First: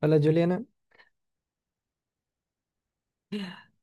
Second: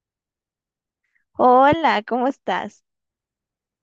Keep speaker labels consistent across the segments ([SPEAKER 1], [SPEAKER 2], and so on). [SPEAKER 1] Hola Juliana,
[SPEAKER 2] Hola, ¿cómo estás?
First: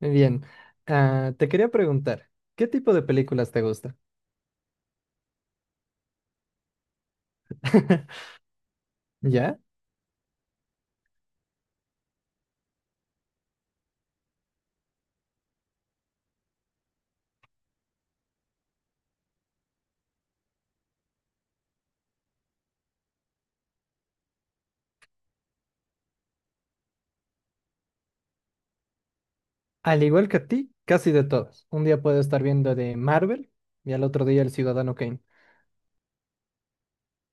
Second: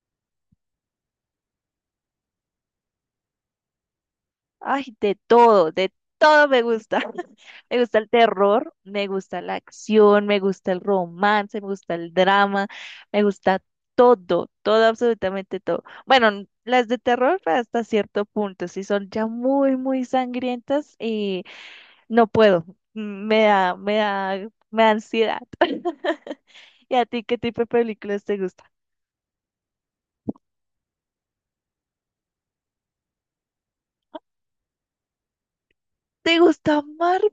[SPEAKER 1] muy bien. Ah, te quería preguntar, ¿qué tipo de películas te gusta?
[SPEAKER 2] Ay, de todo me gusta. Me gusta el terror, me gusta la
[SPEAKER 1] ¿Ya?
[SPEAKER 2] acción, me gusta el romance, me gusta el drama, me gusta todo, todo, absolutamente todo. Bueno, las de terror, pues, hasta cierto punto, si son ya muy, muy sangrientas, y no puedo. Mm, Me da, me da, me da ansiedad. ¿Y a ti qué tipo de películas te gusta?
[SPEAKER 1] Al igual que a ti, casi de todas. Un día puedo estar viendo de Marvel y al otro día El Ciudadano Kane.
[SPEAKER 2] ¿Te gusta Marvel?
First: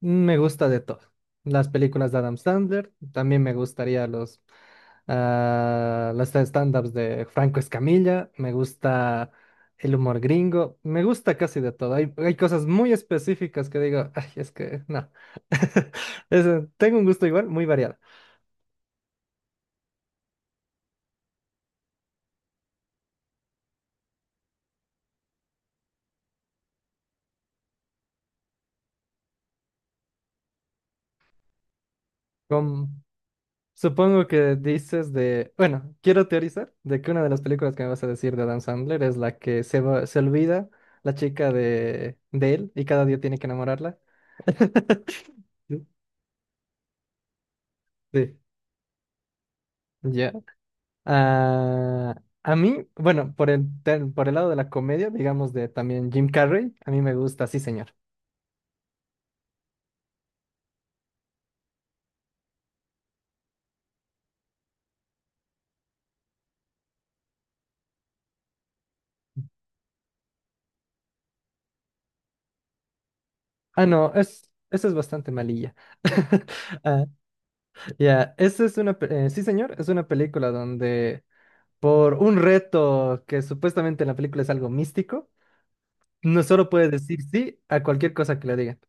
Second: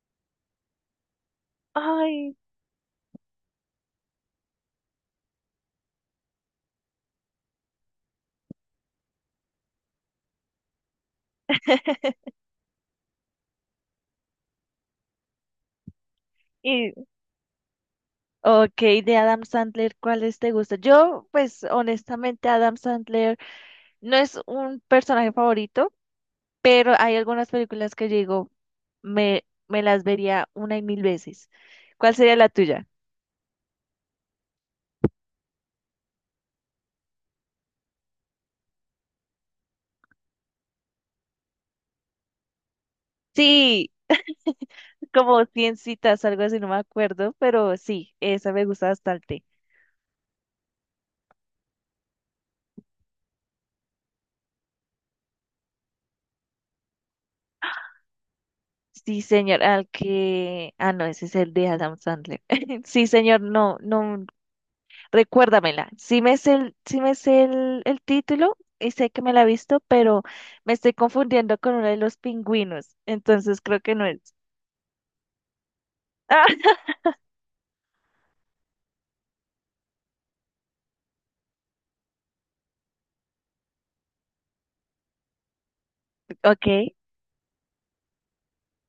[SPEAKER 1] Me gusta de todo. Las películas de
[SPEAKER 2] Ay,
[SPEAKER 1] Adam Sandler, también me gustaría las stand-ups de Franco Escamilla, me gusta el humor gringo, me gusta casi de todo. Hay cosas muy específicas que digo, ay, es que no. Tengo un gusto igual, muy variado.
[SPEAKER 2] ok, de Adam Sandler, ¿cuáles te gustan? Yo, pues honestamente, Adam Sandler no es un personaje favorito, pero hay algunas películas que yo digo, me las vería una y mil veces. ¿Cuál sería la tuya?
[SPEAKER 1] Com- Supongo que dices bueno, quiero teorizar de que una de las películas que me vas a decir de Adam Sandler es la que se olvida la chica de él y cada día tiene que
[SPEAKER 2] Sí,
[SPEAKER 1] enamorarla.
[SPEAKER 2] como 100 citas, algo así, no me acuerdo, pero sí,
[SPEAKER 1] Sí,
[SPEAKER 2] esa me gusta bastante.
[SPEAKER 1] ya. Ah, a mí, bueno, por el lado de la comedia, digamos de también Jim Carrey, a mí me gusta, sí, señor.
[SPEAKER 2] Sí, señor, al que... Ah, no, ese es el de Adam Sandler. Sí, señor, no, no. Recuérdamela. Sí me sé el, sí me sé el título y sé que me la he visto, pero me estoy confundiendo con uno de los pingüinos. Entonces creo
[SPEAKER 1] Ah,
[SPEAKER 2] que no
[SPEAKER 1] no,
[SPEAKER 2] es.
[SPEAKER 1] eso es bastante malilla. Ah, ya, esa es sí, señor, es una película donde por un reto que supuestamente en la película es algo místico, no
[SPEAKER 2] Ah,
[SPEAKER 1] solo
[SPEAKER 2] ok.
[SPEAKER 1] puede decir sí a cualquier cosa que le digan.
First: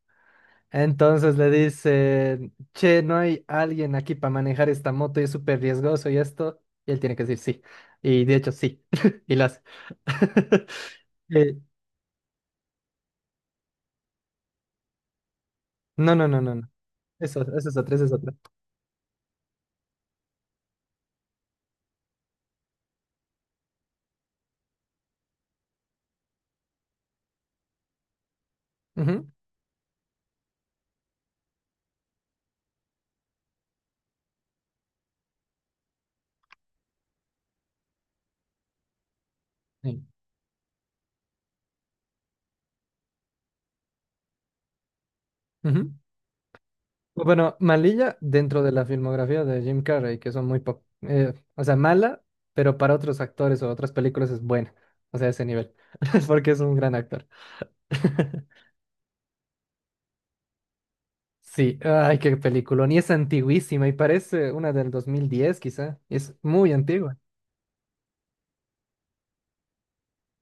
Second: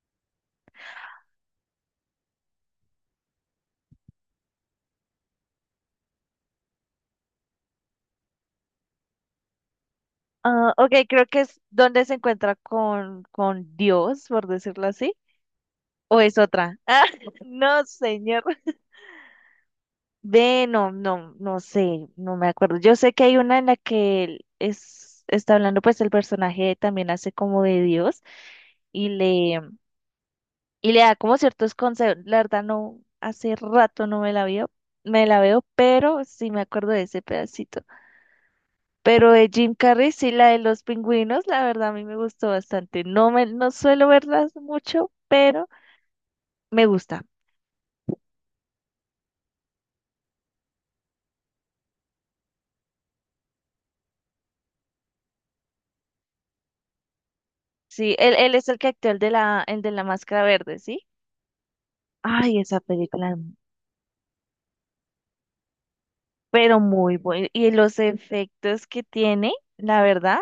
[SPEAKER 1] Entonces le dicen, che, no hay alguien aquí para manejar esta moto y es súper riesgoso y esto, y él tiene que decir sí. Y de hecho sí, y lo hace.
[SPEAKER 2] Ah, ok, creo que
[SPEAKER 1] Eh,
[SPEAKER 2] es donde se encuentra con, Dios, por decirlo así.
[SPEAKER 1] no,
[SPEAKER 2] ¿O
[SPEAKER 1] no,
[SPEAKER 2] es
[SPEAKER 1] no, no, no.
[SPEAKER 2] otra? Ah,
[SPEAKER 1] Eso, eso es
[SPEAKER 2] no,
[SPEAKER 1] otra, eso es otra.
[SPEAKER 2] señor. Ve, no, no, no sé, no me acuerdo. Yo sé que hay una en la que él está hablando, pues el personaje también hace como de Dios y
[SPEAKER 1] Ujú,
[SPEAKER 2] le da como ciertos consejos. La verdad, no, hace rato no me la veo, pero sí me acuerdo de ese pedacito. Pero de Jim
[SPEAKER 1] sí.
[SPEAKER 2] Carrey, sí, la de los pingüinos, la verdad a mí me gustó bastante. No suelo verlas mucho, pero
[SPEAKER 1] Ujú.
[SPEAKER 2] me gusta.
[SPEAKER 1] Bueno, malilla dentro de la filmografía de Jim Carrey, que son o sea, mala, pero para otros actores o otras películas es buena. O sea, ese nivel. Porque es un gran actor.
[SPEAKER 2] Sí, él es el que actúa el de la máscara verde, ¿sí?
[SPEAKER 1] Sí, ay, qué
[SPEAKER 2] Ay, esa
[SPEAKER 1] película. Ni es
[SPEAKER 2] película,
[SPEAKER 1] antiguísima y parece una del 2010 quizá. Es muy
[SPEAKER 2] pero muy
[SPEAKER 1] antigua.
[SPEAKER 2] buena. Y los efectos que tiene, la verdad,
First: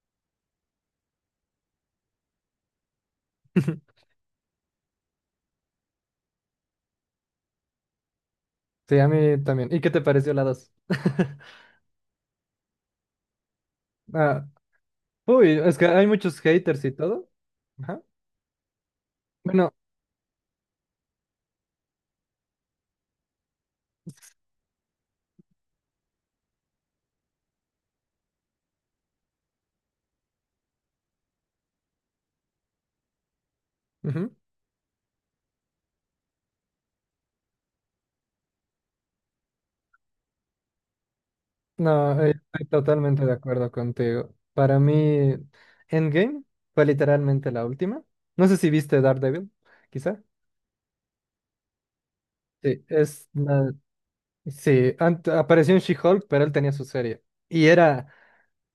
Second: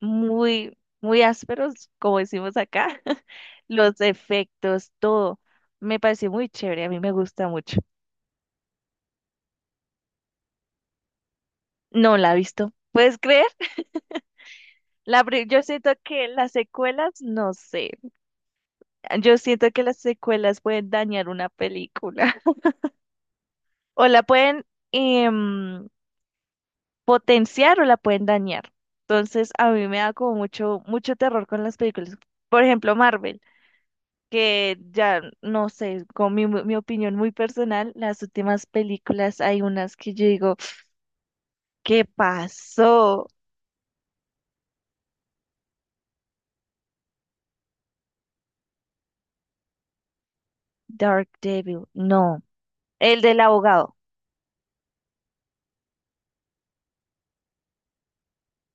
[SPEAKER 2] muy, muy ásperos, como decimos acá, los efectos, todo. Me pareció muy chévere, a mí me gusta mucho.
[SPEAKER 1] Sí, a mí también. ¿Y qué te pareció la 2?
[SPEAKER 2] No la he visto. ¿Puedes creer?
[SPEAKER 1] Ah, uy,
[SPEAKER 2] Yo
[SPEAKER 1] es que
[SPEAKER 2] siento
[SPEAKER 1] hay
[SPEAKER 2] que
[SPEAKER 1] muchos
[SPEAKER 2] las
[SPEAKER 1] haters y
[SPEAKER 2] secuelas,
[SPEAKER 1] todo.
[SPEAKER 2] no sé.
[SPEAKER 1] Ajá.
[SPEAKER 2] Yo siento
[SPEAKER 1] Bueno,
[SPEAKER 2] que las secuelas pueden dañar una película. O la pueden em, potenciar o la pueden dañar. Entonces, a mí me da como mucho, mucho terror con las películas. Por ejemplo, Marvel,
[SPEAKER 1] ujú.
[SPEAKER 2] que ya, no sé, con mi opinión muy personal, las últimas películas hay unas que yo digo, ¿qué
[SPEAKER 1] No, estoy totalmente
[SPEAKER 2] pasó?
[SPEAKER 1] de acuerdo contigo. Para mí, Endgame fue literalmente la última. No sé si viste Daredevil, quizá.
[SPEAKER 2] Dark Devil, no,
[SPEAKER 1] Sí,
[SPEAKER 2] el del abogado,
[SPEAKER 1] apareció en She-Hulk, pero él tenía su serie. Y era,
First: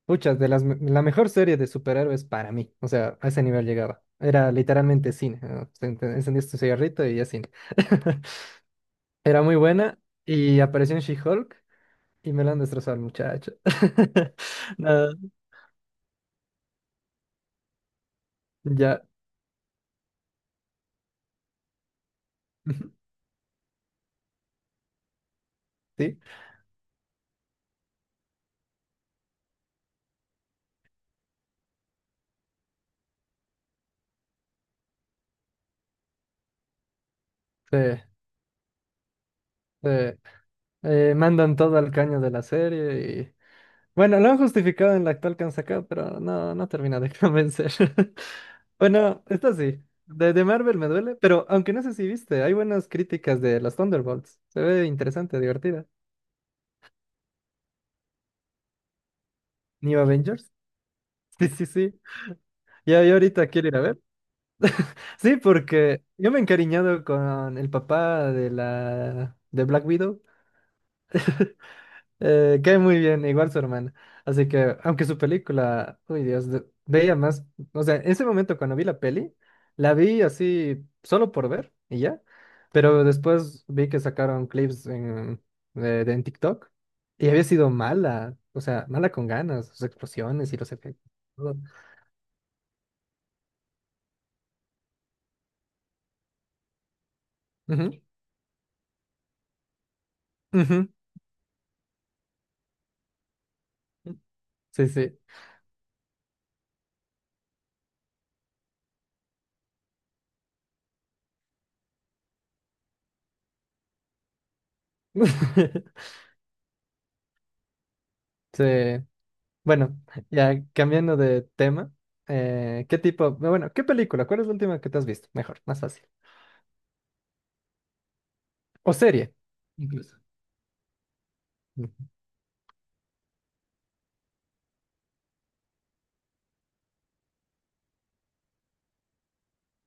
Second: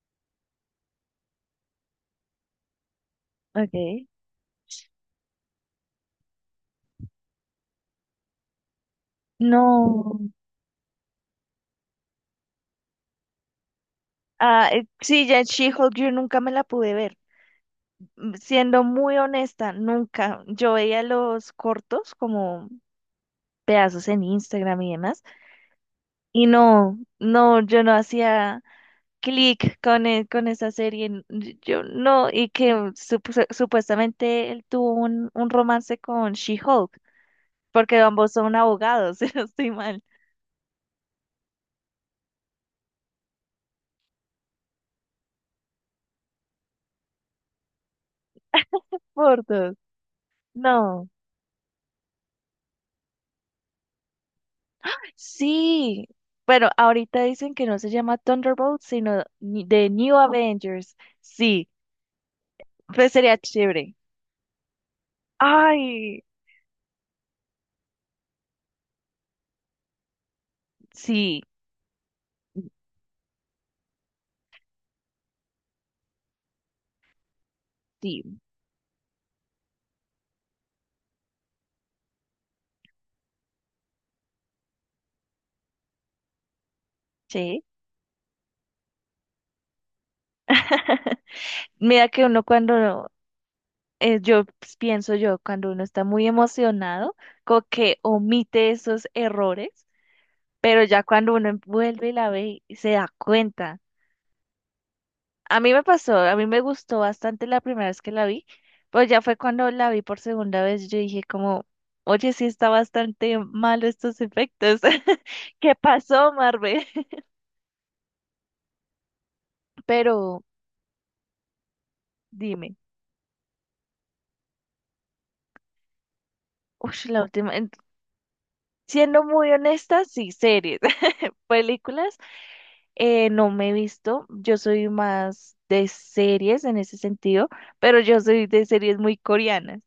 [SPEAKER 1] pucha, la mejor serie de superhéroes para mí. O sea, a ese nivel llegaba.
[SPEAKER 2] ok,
[SPEAKER 1] Era literalmente cine, ¿no? Te encendías tu cigarrito y ya cine. Era muy buena
[SPEAKER 2] no,
[SPEAKER 1] y apareció en She-Hulk y me la han destrozado al muchacho.
[SPEAKER 2] ah,
[SPEAKER 1] No,
[SPEAKER 2] sí, ya en She-Hulk yo nunca me la pude ver. Siendo
[SPEAKER 1] ya.
[SPEAKER 2] muy honesta, nunca, yo veía los cortos como pedazos en Instagram y demás,
[SPEAKER 1] ¿Sí?
[SPEAKER 2] y no, no, yo no hacía clic con, con esa serie. Yo no, y que supuestamente él tuvo un romance con She-Hulk,
[SPEAKER 1] Sí,
[SPEAKER 2] porque ambos son abogados, si no estoy
[SPEAKER 1] sí.
[SPEAKER 2] mal.
[SPEAKER 1] Mandan todo al caño de la serie y... Bueno, lo han justificado en la actual que han sacado, pero no termina de convencer. Bueno,
[SPEAKER 2] Por
[SPEAKER 1] esto
[SPEAKER 2] dos.
[SPEAKER 1] sí. De Marvel me
[SPEAKER 2] No.
[SPEAKER 1] duele, pero aunque no sé si viste, hay buenas críticas de las Thunderbolts. Se ve interesante, divertida.
[SPEAKER 2] Sí. Bueno, ahorita dicen que no se llama Thunderbolt, sino The
[SPEAKER 1] New
[SPEAKER 2] New
[SPEAKER 1] Avengers.
[SPEAKER 2] Avengers.
[SPEAKER 1] Sí, sí,
[SPEAKER 2] Sí,
[SPEAKER 1] sí. Ya,
[SPEAKER 2] pues
[SPEAKER 1] yo
[SPEAKER 2] sería
[SPEAKER 1] ahorita quiero ir a
[SPEAKER 2] chévere.
[SPEAKER 1] ver. Sí, porque
[SPEAKER 2] Ay,
[SPEAKER 1] yo me he encariñado con el papá de la de Black Widow.
[SPEAKER 2] sí,
[SPEAKER 1] Cae muy bien, igual su hermana. Así que, aunque su película, uy Dios, veía más, o sea, en ese
[SPEAKER 2] sí,
[SPEAKER 1] momento cuando vi la peli, la vi así solo por ver y ya, pero después vi que sacaron clips en TikTok y había
[SPEAKER 2] sí.
[SPEAKER 1] sido mala, o sea, mala con ganas, sus explosiones y los efectos, todo.
[SPEAKER 2] Mira que uno cuando yo pues, pienso yo, cuando uno está muy emocionado, como
[SPEAKER 1] Ujú,
[SPEAKER 2] que omite esos errores, pero
[SPEAKER 1] ujú,
[SPEAKER 2] ya cuando uno vuelve y la ve y se da cuenta.
[SPEAKER 1] sí, sí.
[SPEAKER 2] A mí me pasó, a mí me gustó bastante la primera vez que la vi, pero ya fue cuando la vi por segunda vez, yo dije como, oye, sí está bastante malo estos efectos. ¿Qué pasó, Marvel?
[SPEAKER 1] Sí. Bueno,
[SPEAKER 2] Pero
[SPEAKER 1] ya cambiando de tema,
[SPEAKER 2] dime,
[SPEAKER 1] ¿qué tipo, bueno, qué película? ¿Cuál es la última que te has visto? Mejor, más fácil.
[SPEAKER 2] uy, la última,
[SPEAKER 1] ¿O
[SPEAKER 2] siendo
[SPEAKER 1] serie?
[SPEAKER 2] muy honesta,
[SPEAKER 1] Incluso.
[SPEAKER 2] sí, series.
[SPEAKER 1] Ujú.
[SPEAKER 2] Películas no me he visto, yo soy más de series en ese sentido, pero yo soy de series muy coreanas.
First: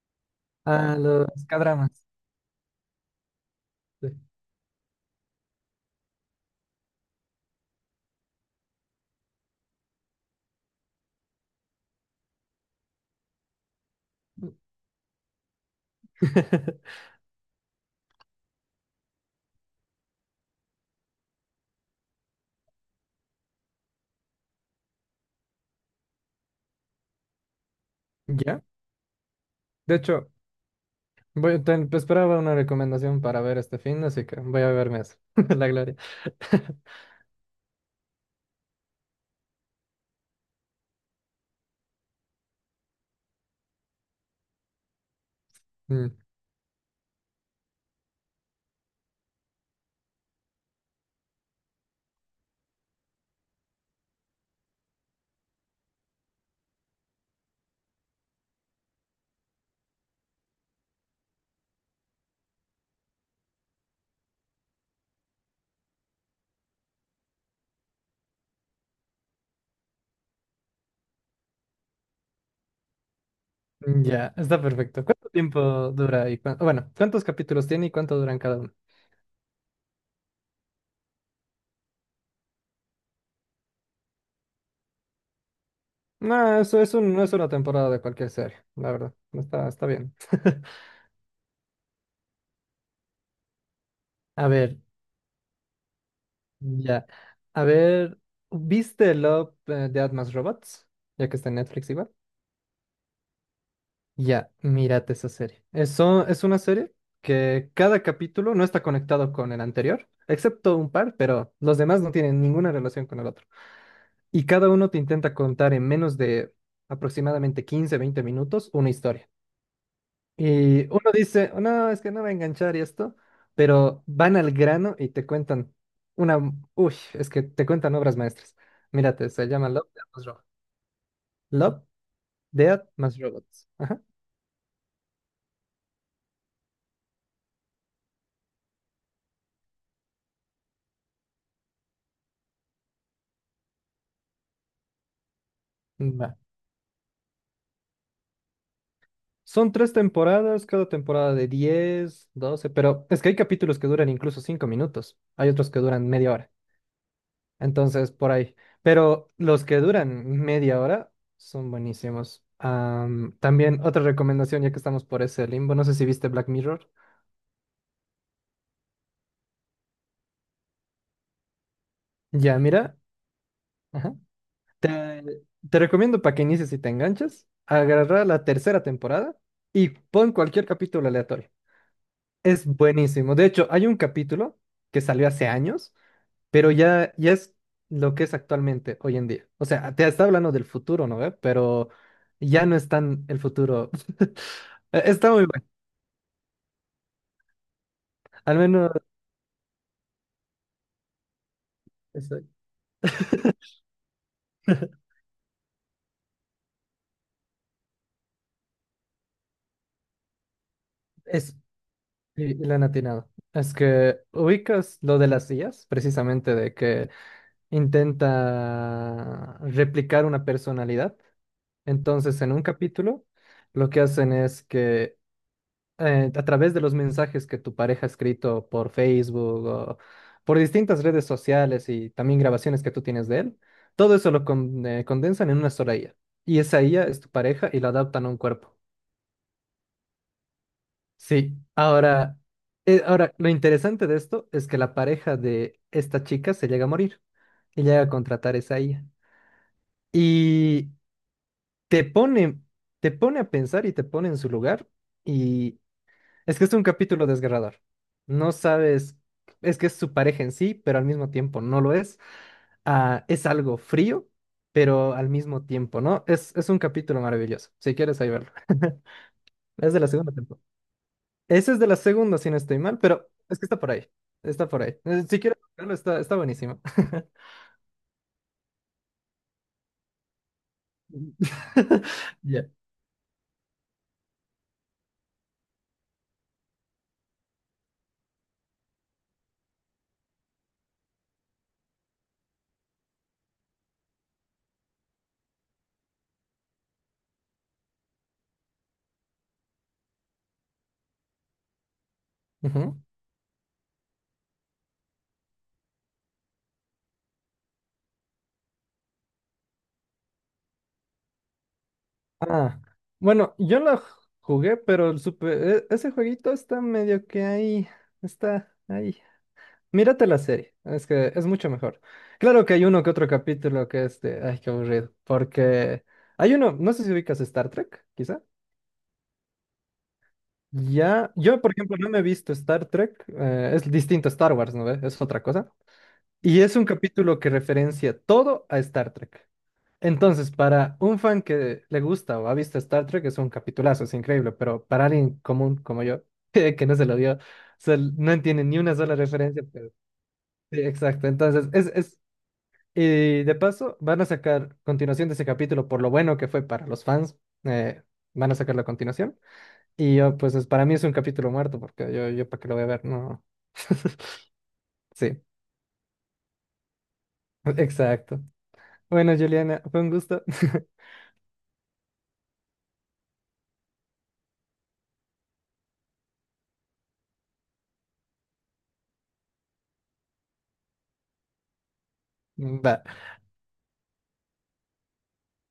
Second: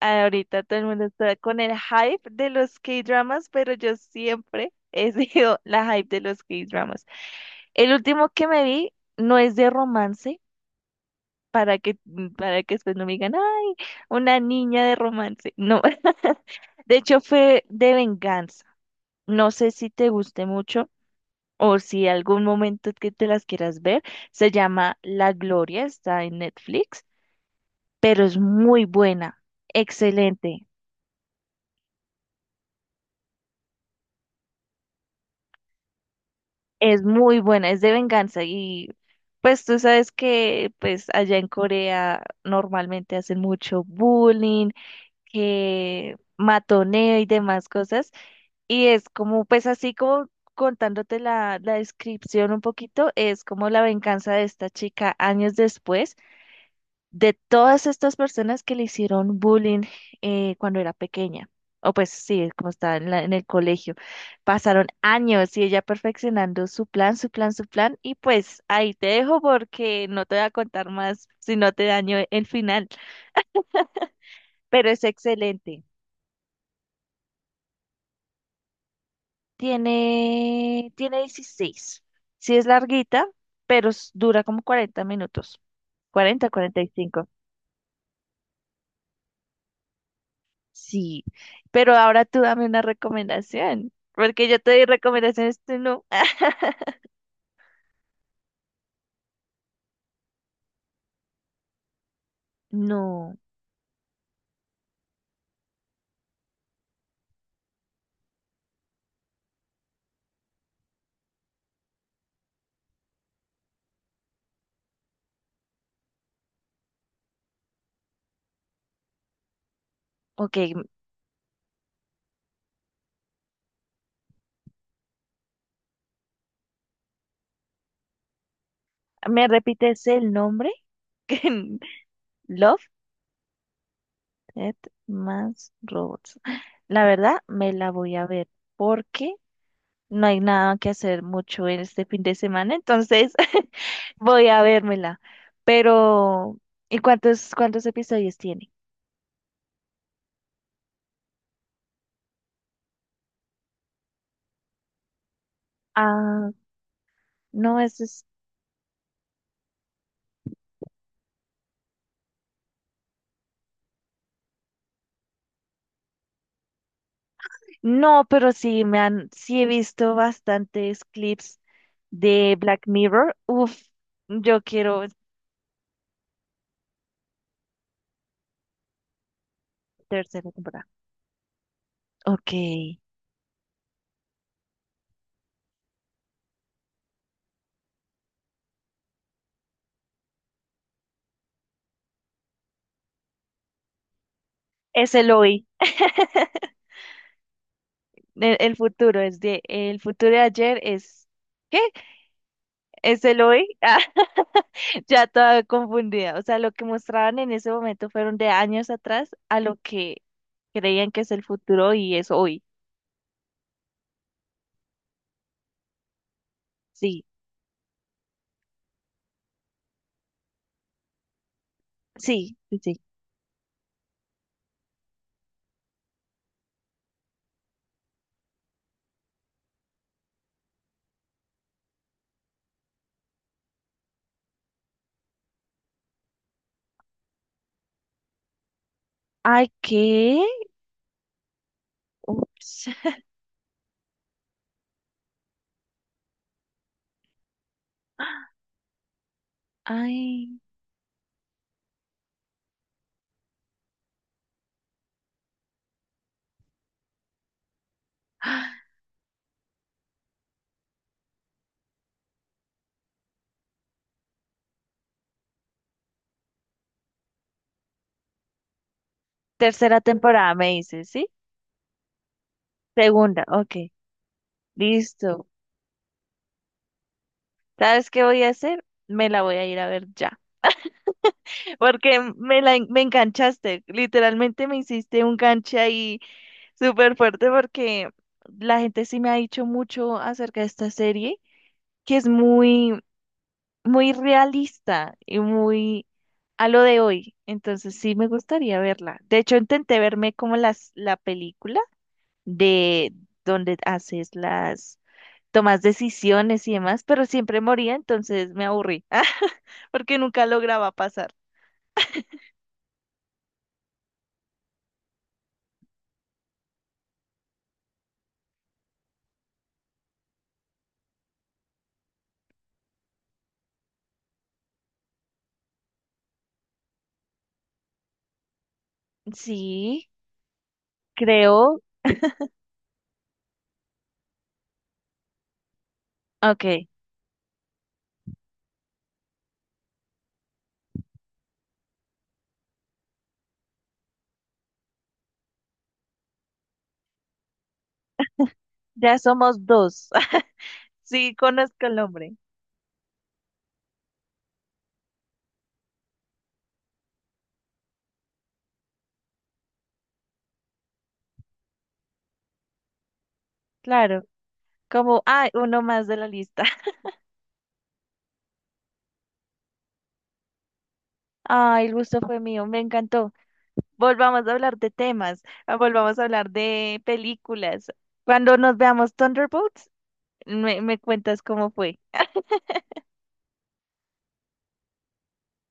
[SPEAKER 2] Ahorita todo el
[SPEAKER 1] Ah,
[SPEAKER 2] mundo
[SPEAKER 1] los
[SPEAKER 2] está con el
[SPEAKER 1] cadramas.
[SPEAKER 2] hype de los K-dramas, pero yo
[SPEAKER 1] Sí.
[SPEAKER 2] siempre he sido la hype de los K-dramas. El último que me vi no es de romance, para que, para que después no me digan, ay, una niña de romance. No, de hecho fue de venganza. No sé si te guste mucho o si algún momento que te las quieras ver, se llama La Gloria, está en Netflix, pero es
[SPEAKER 1] Ya.
[SPEAKER 2] muy buena,
[SPEAKER 1] De hecho,
[SPEAKER 2] excelente,
[SPEAKER 1] te esperaba una recomendación para ver este fin, así que voy a verme eso. La gloria.
[SPEAKER 2] es muy buena, es de venganza y pues tú sabes que pues allá en Corea normalmente hacen mucho bullying,
[SPEAKER 1] Mm,
[SPEAKER 2] que matoneo y demás cosas, y es como pues así como contándote la, descripción un poquito, es como la venganza de esta chica años después de todas estas personas que le hicieron bullying cuando era pequeña, o pues sí, como estaba en el colegio, pasaron años y ella perfeccionando su plan, su plan, su plan, y pues ahí te dejo porque no te voy a contar más si no te daño el final,
[SPEAKER 1] Ya, está
[SPEAKER 2] pero es
[SPEAKER 1] perfecto. ¿Cuánto tiempo
[SPEAKER 2] excelente.
[SPEAKER 1] dura y bueno, cuántos capítulos tiene y cuánto duran cada uno?
[SPEAKER 2] Tiene 16. Sí, es larguita, pero dura como 40 minutos, 40,
[SPEAKER 1] No, eso
[SPEAKER 2] cuarenta y
[SPEAKER 1] es un, no
[SPEAKER 2] cinco
[SPEAKER 1] es una temporada de cualquier serie, la verdad. Está bien.
[SPEAKER 2] Sí, pero ahora tú dame una recomendación, porque
[SPEAKER 1] A
[SPEAKER 2] yo te
[SPEAKER 1] ver.
[SPEAKER 2] di recomendaciones, tú no.
[SPEAKER 1] Ya. A ver, ¿viste Love, Death Más Robots? Ya que está en Netflix igual.
[SPEAKER 2] No,
[SPEAKER 1] Ya, mírate esa serie. Eso es una serie que cada capítulo no está conectado con el anterior, excepto un par, pero los demás no tienen ninguna relación con el otro. Y cada uno te intenta contar en menos de aproximadamente 15 20 minutos una historia.
[SPEAKER 2] ok,
[SPEAKER 1] Y uno dice, no, es que no va a enganchar y esto, pero van al grano y te cuentan una, uy, es que te cuentan obras maestras. Mírate,
[SPEAKER 2] ¿me
[SPEAKER 1] se llama Love, Death
[SPEAKER 2] repites
[SPEAKER 1] más
[SPEAKER 2] el
[SPEAKER 1] Robots.
[SPEAKER 2] nombre?
[SPEAKER 1] Love,
[SPEAKER 2] Love,
[SPEAKER 1] Death más Robots. Ajá.
[SPEAKER 2] Death más Robots. La verdad, me la voy a ver porque no hay nada que hacer mucho en este fin de semana, entonces voy a vérmela.
[SPEAKER 1] Va.
[SPEAKER 2] Pero, ¿y cuántos episodios tiene?
[SPEAKER 1] Son tres temporadas, cada temporada de 10 12, pero es que hay capítulos que duran incluso 5 minutos, hay otros que duran media
[SPEAKER 2] Ah,
[SPEAKER 1] hora,
[SPEAKER 2] no, eso
[SPEAKER 1] entonces
[SPEAKER 2] es...
[SPEAKER 1] por ahí. Pero los que duran media hora son buenísimos. También otra recomendación, ya que estamos por ese limbo, no sé si viste Black Mirror.
[SPEAKER 2] No, pero sí, sí he visto bastantes clips de
[SPEAKER 1] Ya,
[SPEAKER 2] Black
[SPEAKER 1] mira,
[SPEAKER 2] Mirror. Uf,
[SPEAKER 1] ajá.
[SPEAKER 2] yo quiero
[SPEAKER 1] Te, te recomiendo para que inicies y te enganches, agarrar la tercera temporada y pon
[SPEAKER 2] tercera
[SPEAKER 1] cualquier
[SPEAKER 2] temporada.
[SPEAKER 1] capítulo aleatorio.
[SPEAKER 2] Ok.
[SPEAKER 1] Es buenísimo. De hecho, hay un capítulo que salió hace años, pero ya es lo que es actualmente, hoy en día. O sea, te está hablando del futuro, ¿no ve? Pero ya no es tan el futuro.
[SPEAKER 2] Es el
[SPEAKER 1] Está muy bueno,
[SPEAKER 2] hoy. El,
[SPEAKER 1] al
[SPEAKER 2] el
[SPEAKER 1] menos
[SPEAKER 2] futuro es de. El futuro de ayer es. ¿Qué?
[SPEAKER 1] eso.
[SPEAKER 2] Es el hoy. Ah, ya toda confundida. O sea, lo que mostraban en ese momento fueron de años atrás a lo que creían que es el
[SPEAKER 1] Es,
[SPEAKER 2] futuro y es
[SPEAKER 1] y
[SPEAKER 2] hoy.
[SPEAKER 1] le han atinado. Es que ubicas lo de las sillas, precisamente de que
[SPEAKER 2] Sí,
[SPEAKER 1] intenta replicar una personalidad. Entonces, en
[SPEAKER 2] sí,
[SPEAKER 1] un
[SPEAKER 2] sí, sí.
[SPEAKER 1] capítulo, lo que hacen es que a través de los mensajes que tu pareja ha escrito por Facebook o por distintas redes sociales y también grabaciones que tú tienes de él, todo eso lo condensan en una sola IA. Y esa IA es tu pareja y la adaptan a un cuerpo.
[SPEAKER 2] Ay, ¿qué?
[SPEAKER 1] Sí,
[SPEAKER 2] Ups.
[SPEAKER 1] ahora lo interesante de esto es que la pareja de esta chica se llega a morir y llega a contratar esa IA.
[SPEAKER 2] Ay.
[SPEAKER 1] Y te pone, te pone a pensar y te pone en su lugar. Y es que es un capítulo desgarrador. No
[SPEAKER 2] Ah,
[SPEAKER 1] sabes, es que es su pareja en sí, pero al mismo tiempo no lo es. Ah, es algo frío, pero al mismo tiempo, ¿no? Es un capítulo maravilloso. Si quieres, ahí verlo. Es
[SPEAKER 2] tercera
[SPEAKER 1] de la segunda
[SPEAKER 2] temporada,
[SPEAKER 1] temporada.
[SPEAKER 2] me dices, ¿sí?
[SPEAKER 1] Ese es de la segunda, si no estoy mal, pero
[SPEAKER 2] Segunda,
[SPEAKER 1] es que está
[SPEAKER 2] ok.
[SPEAKER 1] por ahí. Está por ahí. Si
[SPEAKER 2] Listo.
[SPEAKER 1] quieres verlo, está buenísimo.
[SPEAKER 2] ¿Sabes qué voy a hacer? Me la voy a ir a ver ya. Porque me
[SPEAKER 1] Ya.
[SPEAKER 2] la me enganchaste. Literalmente me hiciste un ganche ahí súper fuerte porque la gente sí me ha dicho mucho acerca de esta serie, que es muy, muy realista y muy a lo de hoy. Entonces sí me gustaría verla. De hecho, intenté verme como la película
[SPEAKER 1] Ujú.
[SPEAKER 2] de donde haces las tomas decisiones y demás, pero siempre moría, entonces me aburrí, porque nunca lograba pasar.
[SPEAKER 1] Ah, bueno, yo lo jugué, pero ese jueguito está medio que ahí, está ahí. Mírate la serie, es que es mucho mejor. Claro que hay uno que otro capítulo que es de, ay, qué aburrido, porque hay uno, no sé si ubicas Star Trek, quizá.
[SPEAKER 2] Sí,
[SPEAKER 1] Ya, yo por
[SPEAKER 2] creo,
[SPEAKER 1] ejemplo no me he visto Star Trek, es distinto a Star Wars, ¿no ve? Es otra cosa. Y es un
[SPEAKER 2] ok,
[SPEAKER 1] capítulo que referencia todo a Star Trek. Entonces, para un fan que le gusta o ha visto Star Trek es un capitulazo, es increíble, pero para alguien común como yo, que no se lo vio, o sea, no entiende ni una sola
[SPEAKER 2] ya
[SPEAKER 1] referencia,
[SPEAKER 2] somos
[SPEAKER 1] pero
[SPEAKER 2] dos.
[SPEAKER 1] sí, exacto.
[SPEAKER 2] Sí,
[SPEAKER 1] Entonces,
[SPEAKER 2] conozco el nombre,
[SPEAKER 1] y de paso, van a sacar continuación de ese capítulo por lo bueno que fue para los fans, eh, van a sacar la continuación. Y yo, pues, para mí es un capítulo muerto, porque yo para qué lo voy a ver, no.
[SPEAKER 2] claro, como,
[SPEAKER 1] Sí,
[SPEAKER 2] ah, uno más de la lista.
[SPEAKER 1] exacto. Bueno, Juliana, fue un gusto.
[SPEAKER 2] Ay, el gusto fue mío, me encantó. Volvamos a hablar de temas, ah, volvamos a hablar de películas. Cuando nos veamos Thunderbolts, me, cuentas cómo fue.
[SPEAKER 1] Va.